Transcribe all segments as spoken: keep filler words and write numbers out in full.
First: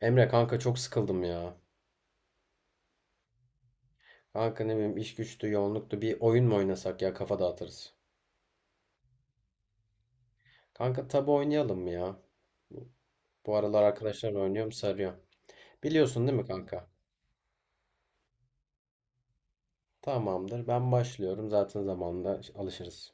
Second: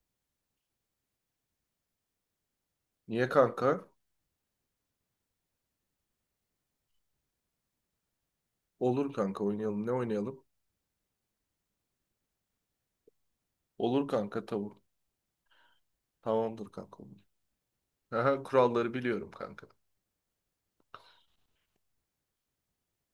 Emre kanka çok sıkıldım ya. Niye kanka? Kanka ne bileyim iş güçtü, yoğunluktu. Bir oyun mu oynasak ya kafa dağıtırız. Olur kanka oynayalım. Ne oynayalım? Kanka tabu oynayalım mı ya? Bu aralar Olur arkadaşlarla kanka oynuyorum tavuk. sarıyor. Biliyorsun değil mi Tamamdır kanka? kanka olur. Aha, kuralları biliyorum kanka. Tamamdır. Ben başlıyorum. Zaten zamanında alışırız.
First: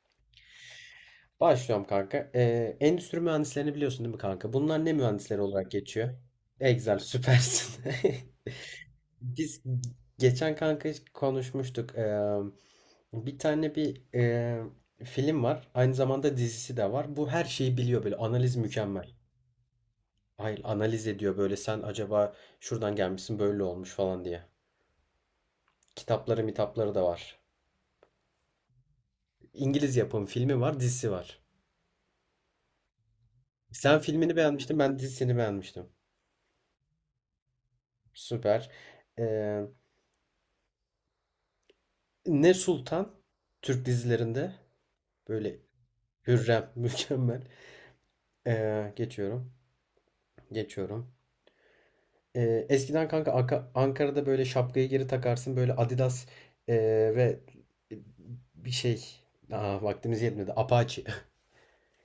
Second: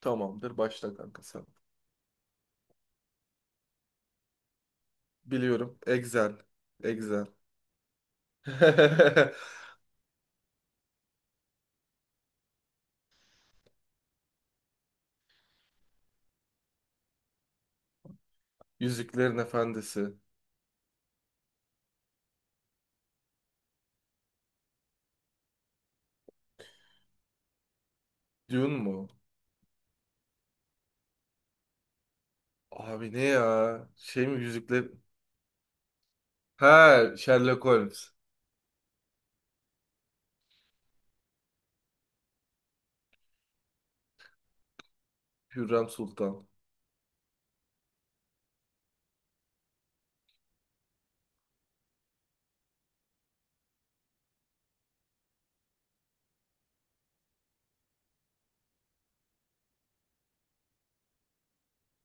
Tamamdır başla kanka sen. Başlıyorum kanka. Ee, endüstri mühendislerini biliyorsun değil mi kanka? Bunlar ne mühendisleri olarak Biliyorum. geçiyor? Excel. Excel Excel. süpersin. Biz geçen kanka konuşmuştuk. Eee, bir tane bir eee, film var. Aynı zamanda dizisi de var. Bu her şeyi biliyor böyle. Analiz mükemmel. Yüzüklerin Efendisi. Hayır, analiz ediyor böyle. Sen acaba şuradan gelmişsin böyle olmuş falan diye. Kitapları mitapları da var. Dune mu? İngiliz yapım filmi var, dizisi var. Abi ne ya? Sen Şey filmini mi beğenmiştin, yüzükler? ben dizisini beğenmiştim. Ha Sherlock Holmes. Süper. Eee, Ne Sultan Türk dizilerinde böyle Hürrem Sultan. Hürrem mükemmel. Eee, geçiyorum. Geçiyorum. Eee, eskiden kanka Aka- Ankara'da böyle şapkayı geri takarsın böyle Adidas eee, ve bir şey. Aa, vaktimiz yetmedi Apache.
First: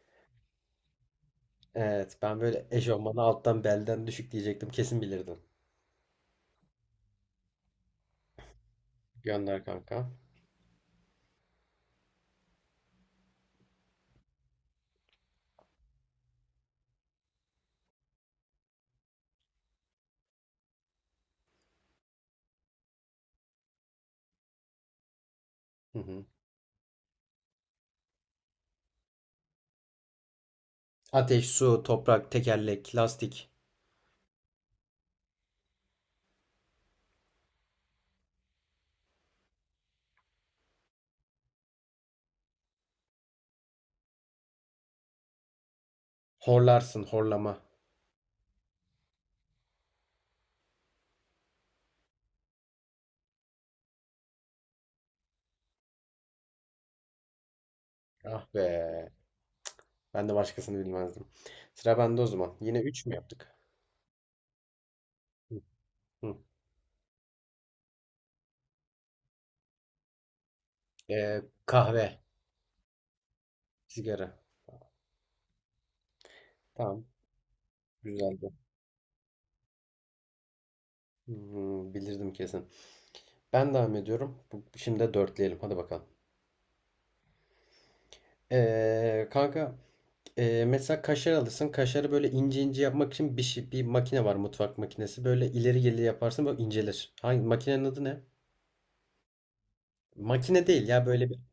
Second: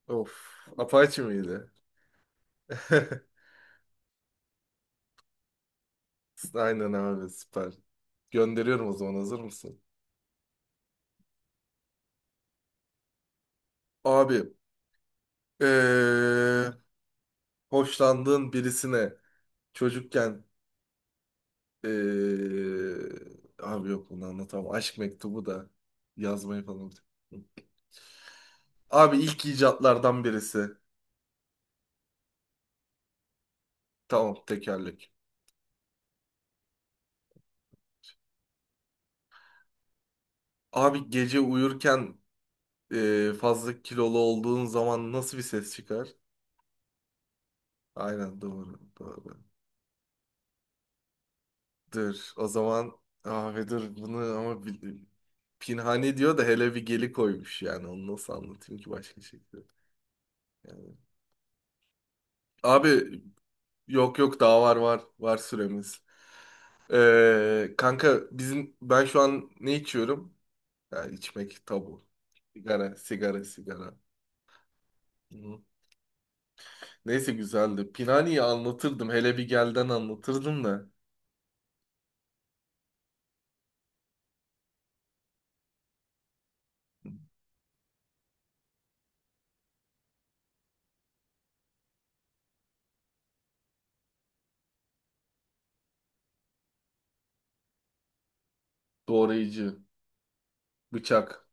Of. Apache miydi? Evet ben böyle eşofmanı alttan belden düşük diyecektim kesin bilirdin. Aynen abi süper. Gönderiyorum o zaman hazır Gönder mısın? kanka. Abi. Eee hoşlandığın birisine çocukken eee, abi yok bunu anlatamam. Aşk mektubu da Hı hı. yazmayı falan. unuttum. Abi ilk icatlardan birisi. Ateş, su, toprak, tekerlek, lastik. Tamam tekerlek. Abi gece uyurken eee, fazla kilolu olduğun zaman nasıl bir ses çıkar? Horlarsın horlama. Aynen doğru doğru. Dur o zaman abi dur bunu ama bil- Pinhani diyor da hele bir geli koymuş yani onu nasıl Ah be anlatayım ki başka şekilde. ben de başkasını Yani. bilmezdim. Sıra bende o zaman. Yine üç mü Abi yaptık? Yok yok daha var var. Var Hı süremiz. hı. Ee, kanka bizim ben şu an ne içiyorum? Ya Eee, içmek tabu. Kahve, Sigara, sigara, sigara. sigara. Hı. Tamam, Neyse güzeldi. Pinani'yi güzeldi. anlatırdım. Hele bir gelden anlatırdım da. Hmm, bilirdim kesin. Ben devam ediyorum. Bu- Şimdi de dörtleyelim. Hadi bakalım. Ee, kanka ee, mesela kaşar alırsın. Kaşarı böyle ince ince yapmak için bir şey, bir makine var. Mutfak makinesi. Böyle ileri geri yaparsın böyle incelir. Hangi makinenin adı ne? Doğrayıcı, Makine değil ya, böyle bir bıçak,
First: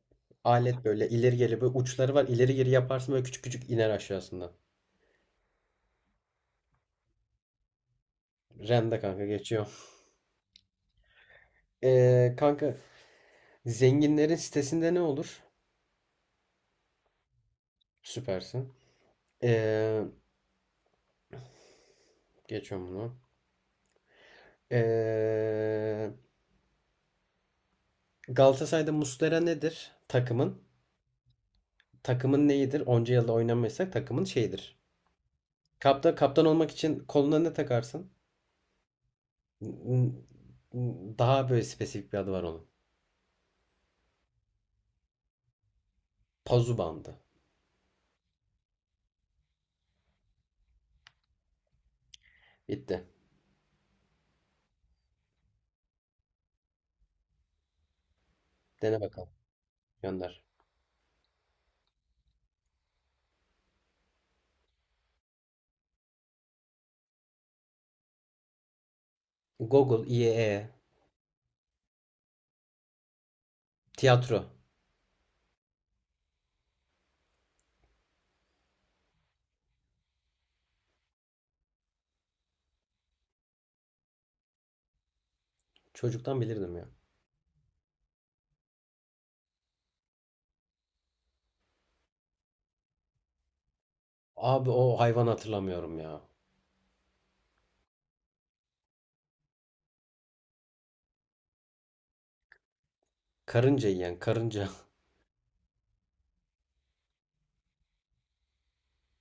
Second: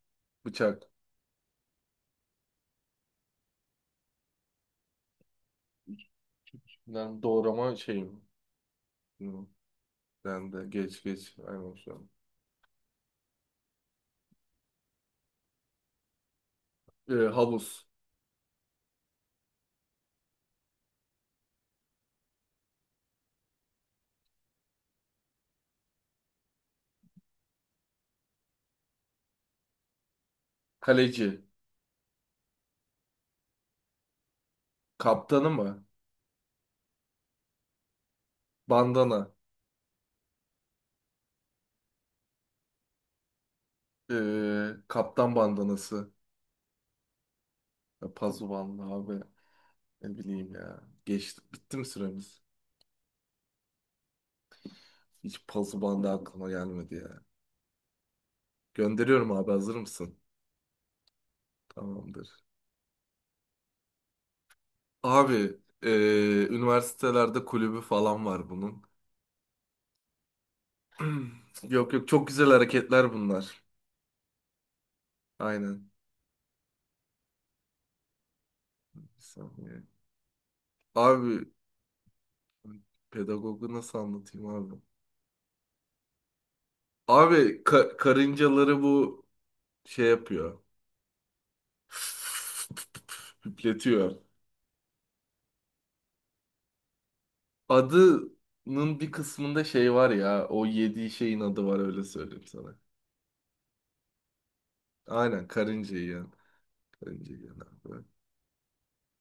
alet, bıçak. böyle ileri geri, böyle uçları var. İleri geri yaparsın, böyle küçük küçük iner aşağısından. Ben doğrama şeyim. Rende kanka, Hı. geçiyor. Ben de geç geç. Aynen şu an. Ee, kanka, zenginlerin sitesinde ne olur? Ee, havuz, Süpersin. Ee, Geçiyorum bunu. Ee, Galatasaray'da Muslera nedir? Takımın. kaleci, Takımın neyidir? Onca yılda oynamıyorsak takımın şeyidir. kaptanı mı? Kaptan, kaptan olmak için koluna ne takarsın? Bandana. Daha böyle spesifik bir adı var onun. Ee, kaptan bandanası. Pazu bandı. Ya, Pazuvanlı abi. Ne bileyim ya. Geçti. Bitti mi süremiz? Bitti. Hiç puzzle bandı aklıma gelmedi ya. Dene bakalım. Gönderiyorum abi hazır mısın? Gönder. Tamamdır. Abi eee, üniversitelerde kulübü falan var bunun. Google, I E, Yok yok çok güzel hareketler bunlar. tiyatro. Aynen. Bir saniye. Abi pedagogu nasıl anlatayım abi? Çocuktan bilirdim ya. Abi ka- karıncaları bu şey yapıyor. Üfletiyor. Abi o hayvan hatırlamıyorum ya. Adının bir kısmında şey var ya. O yediği şeyin adı var, öyle söyleyeyim sana. Karınca yiyen, karınca. Aynen karınca yiyen. Karınca yiyen abi.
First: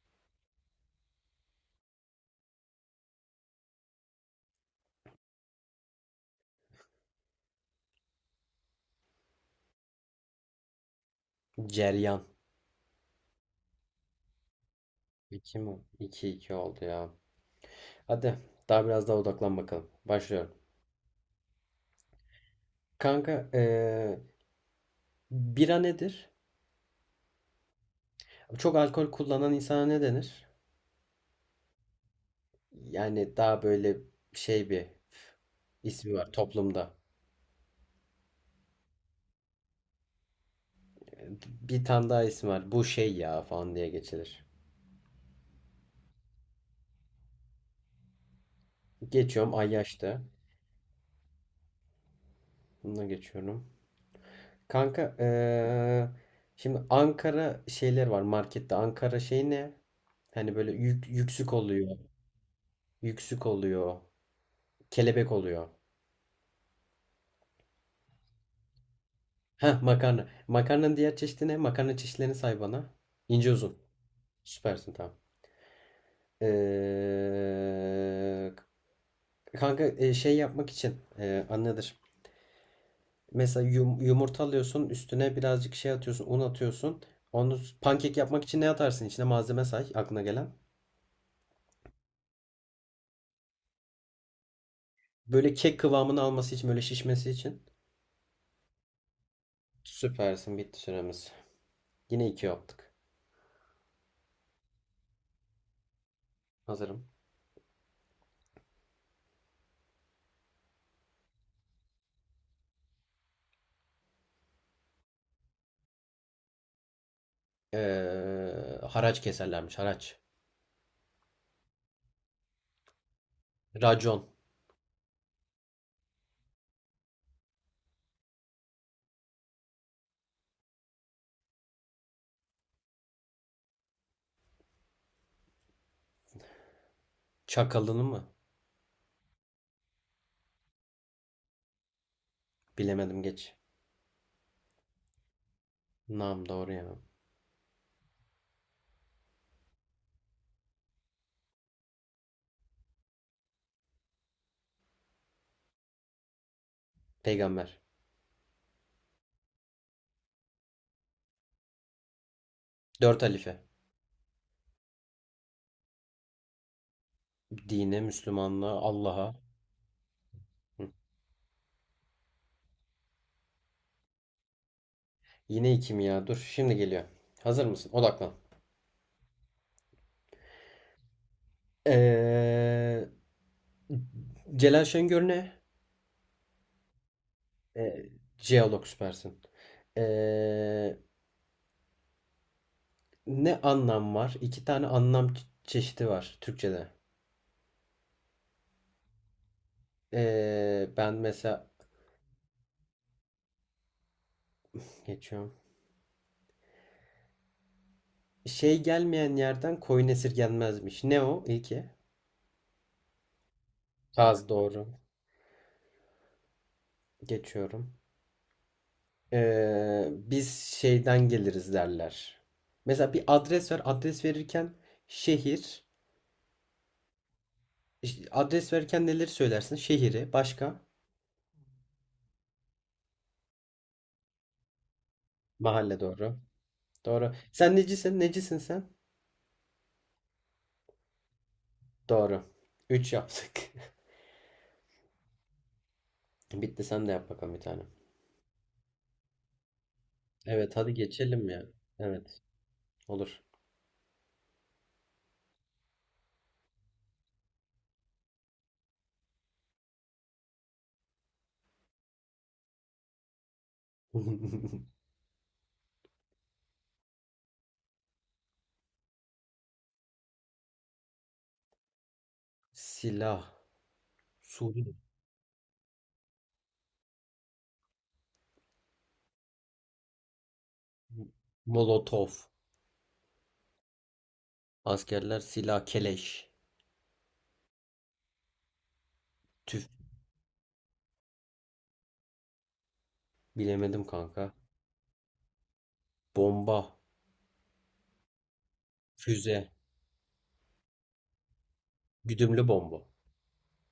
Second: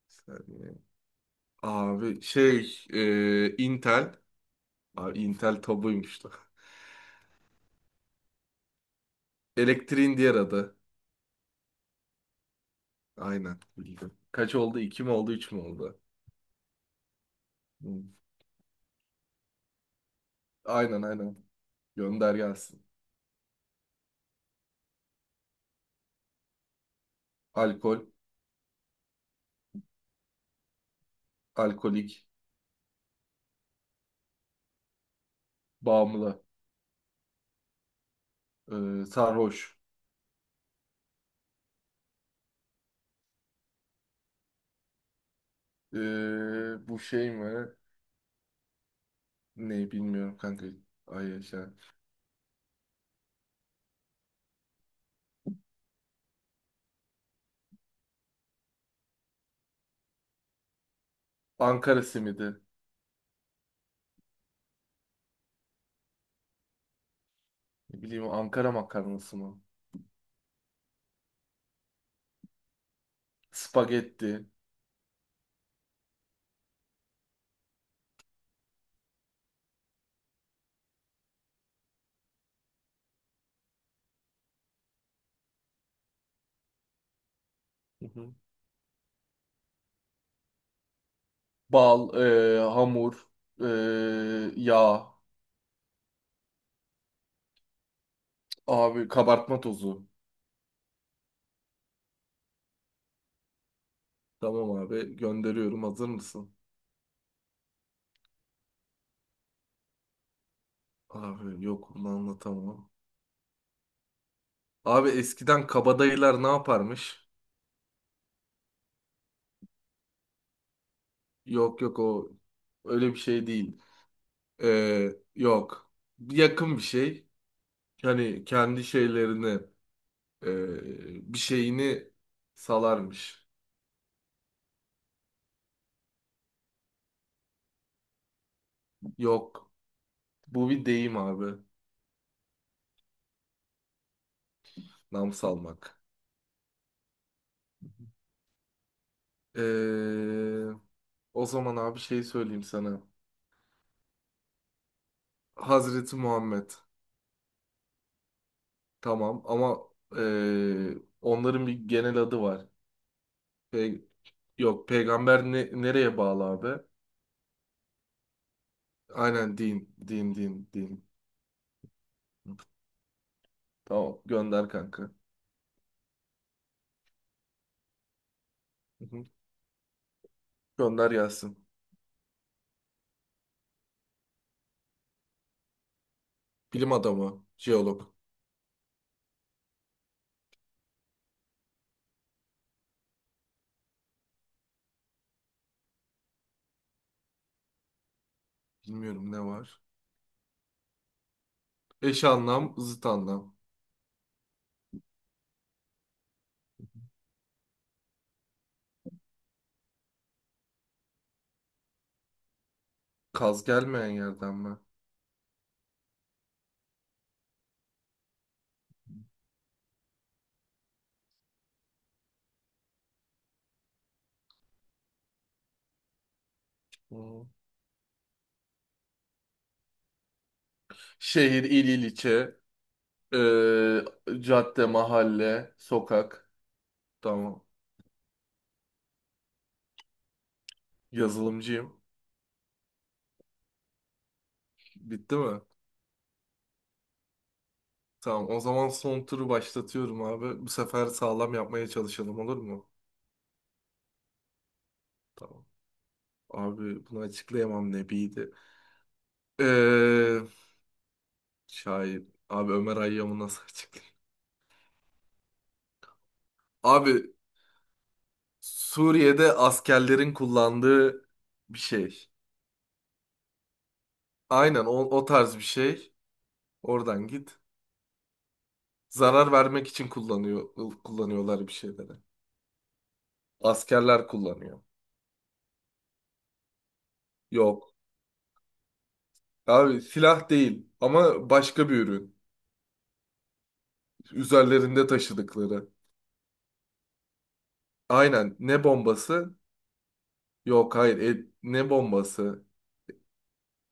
Bir saniye. Abi şey e, Intel. Abi Intel tabuymuş lan. Elektriğin diğer adı. Ceryan. Aynen bildim. Kaç oldu? İki mi oldu? Üç iki mü mi? oldu? 2 iki oldu ya. Hı. Hadi daha biraz daha odaklan bakalım. Başlıyorum. Aynen aynen. Gönder gelsin. Kanka, eee, bira nedir? Alkol. Çok alkol kullanan insana ne denir? Alkolik. Yani daha böyle şey bir ismi var Bağımlı. toplumda. e, sarhoş. Bir tane daha ismi var. Bu şey ya falan diye geçilir. E, bu şey mi? Geçiyorum Ne Ayyaş'ta. bilmiyorum kanka. Ay yaşa. Bununla geçiyorum. Kanka, eee, şimdi Ankara şeyler var markette. Ankara şey ne? Hani böyle yük, yüksük oluyor. Ankara simidi. Yüksük oluyor. Kelebek oluyor. Ne bileyim Ankara makarnası mı? Heh, makarna. Makarnanın diğer çeşidi ne? Makarna çeşitlerini say bana. İnce uzun. Spagetti. Süpersin, tamam. Ee, kanka e, şey yapmak için e, anladır. Mesela yum- yumurta alıyorsun, üstüne birazcık şey atıyorsun, un atıyorsun. Onu s- Hı Pankek hı. yapmak için ne atarsın? İçine malzeme say aklına gelen. Bal, e, hamur, e, yağ, Böyle kek kıvamını alması için, böyle şişmesi için. abi kabartma tozu. Süpersin, bitti süremiz. Yine iki yaptık. Tamam abi gönderiyorum. Hazır mısın? Hazırım. Abi yok bunu anlatamam. Abi eskiden kabadayılar ne yaparmış? Ee, haraç keserlermiş, haraç. Yok yok, o öyle bir şey değil. Racon. E, yok. Yakın bir şey. Hani kendi şeylerini, e, bir şeyini salarmış. Çakalını mı? Yok. Bu bir deyim abi. Bilemedim, geç. Nam salmak. Nam, doğru ya. Ee, o zaman abi şey söyleyeyim sana. Hazreti Muhammed. Peygamber. Tamam ama ee, onların bir genel adı var. Dört halife. Pe- Yok, peygamber ne- nereye bağlı abi? Dine, Müslümanlığa, Allah'a. Aynen din. Din din din. Tamam gönder kanka. Yine iki mi ya? Dur, şimdi geliyor. Hazır mısın? Odaklan. Hı hı. Gönder gelsin. Ee, Celal Şengör ne? Bilim adamı, jeolog. Ee, Jeolog, süpersin. Ee, Ne anlam var? İki tane anlam çe- çeşidi var Türkçe'de. Bilmiyorum ne var. Ee, ben mesela Eş anlam, zıt anlam. geçiyorum. Şey gelmeyen yerden koyun esirgenmezmiş. Ne o? İlki. Kaz gelmeyen Saz, yerden mi? doğru. Geçiyorum. Ee, biz şeyden geliriz derler. Mesela bir adres ver. Adres verirken şehir. Hı. İşte adres verirken neleri söylersin? Şehri, başka? Şehir, il, ilçe. Ee, cadde, mahalle, Mahalle, doğru. sokak. Doğru. Tamam. Sen necisin? Necisin sen? Yazılımcıyım. Doğru. Üç yaptık. Bitti mi? Bitti, sen de yap bakalım bir tane. Tamam. O zaman son turu başlatıyorum abi. Bu Evet, hadi sefer geçelim sağlam ya. yapmaya çalışalım, Evet, olur mu? olur. Tamam. Abi bunu açıklayamam nebiydi. Ee, şair. Abi Ömer Hayyam'ı nasıl açıklayayım? Abi Suriye'de askerlerin kullandığı bir şey. Silah. Aynen o, Suri. o tarz bir şey. Oradan git. Zarar vermek için kullanıyor, kullanıyorlar bir şeylere. Molotov. Askerler kullanıyor. Askerler silah, keleş. Yok. Tüf. Abi silah değil ama başka bir ürün. Bilemedim kanka. Üzerlerinde taşıdıkları. Bomba. Aynen. Ne bombası? Füze. Yok, hayır. E, ne bombası? Güdümlü bomba.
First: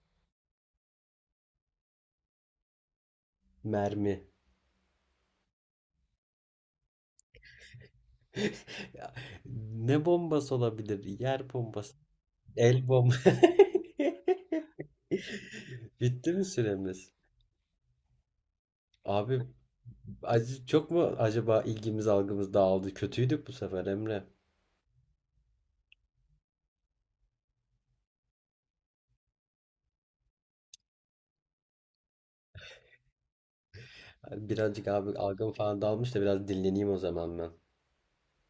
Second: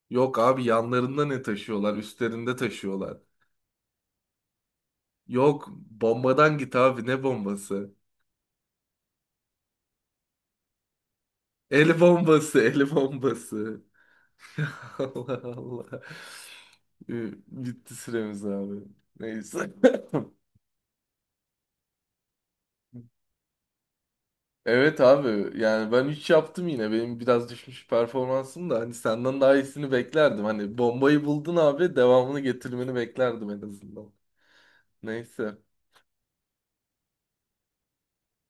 Yok abi, yanlarında ne taşıyorlar? Üstlerinde taşıyorlar. Mermi. Yok, bombadan git abi, ne bombası? Ya, ne bombası olabilir? Yer El bombası. bombası, el El bombası. bombası. Allah Allah. Bitti mi süremiz? Ee, Bitti süremiz abi. Abi Neyse. acı çok mu acaba, ilgimiz algımız dağıldı? Kötüydük bu sefer Emre. Evet abi, yani ben üç yaptım, yine benim biraz düşmüş performansım da hani senden daha iyisini beklerdim. Hani bombayı buldun abi, devamını getirmeni beklerdim en azından. Birazcık abi algım Neyse falan dağılmış da, biraz dinleneyim o zaman ben.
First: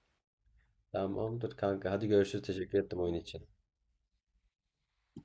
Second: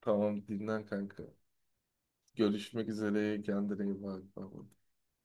tamam, dinlen kanka. Tamamdır kanka. Hadi görüşürüz. Teşekkür Görüşmek ettim oyun üzere, için. kendine iyi bak. Bye bye.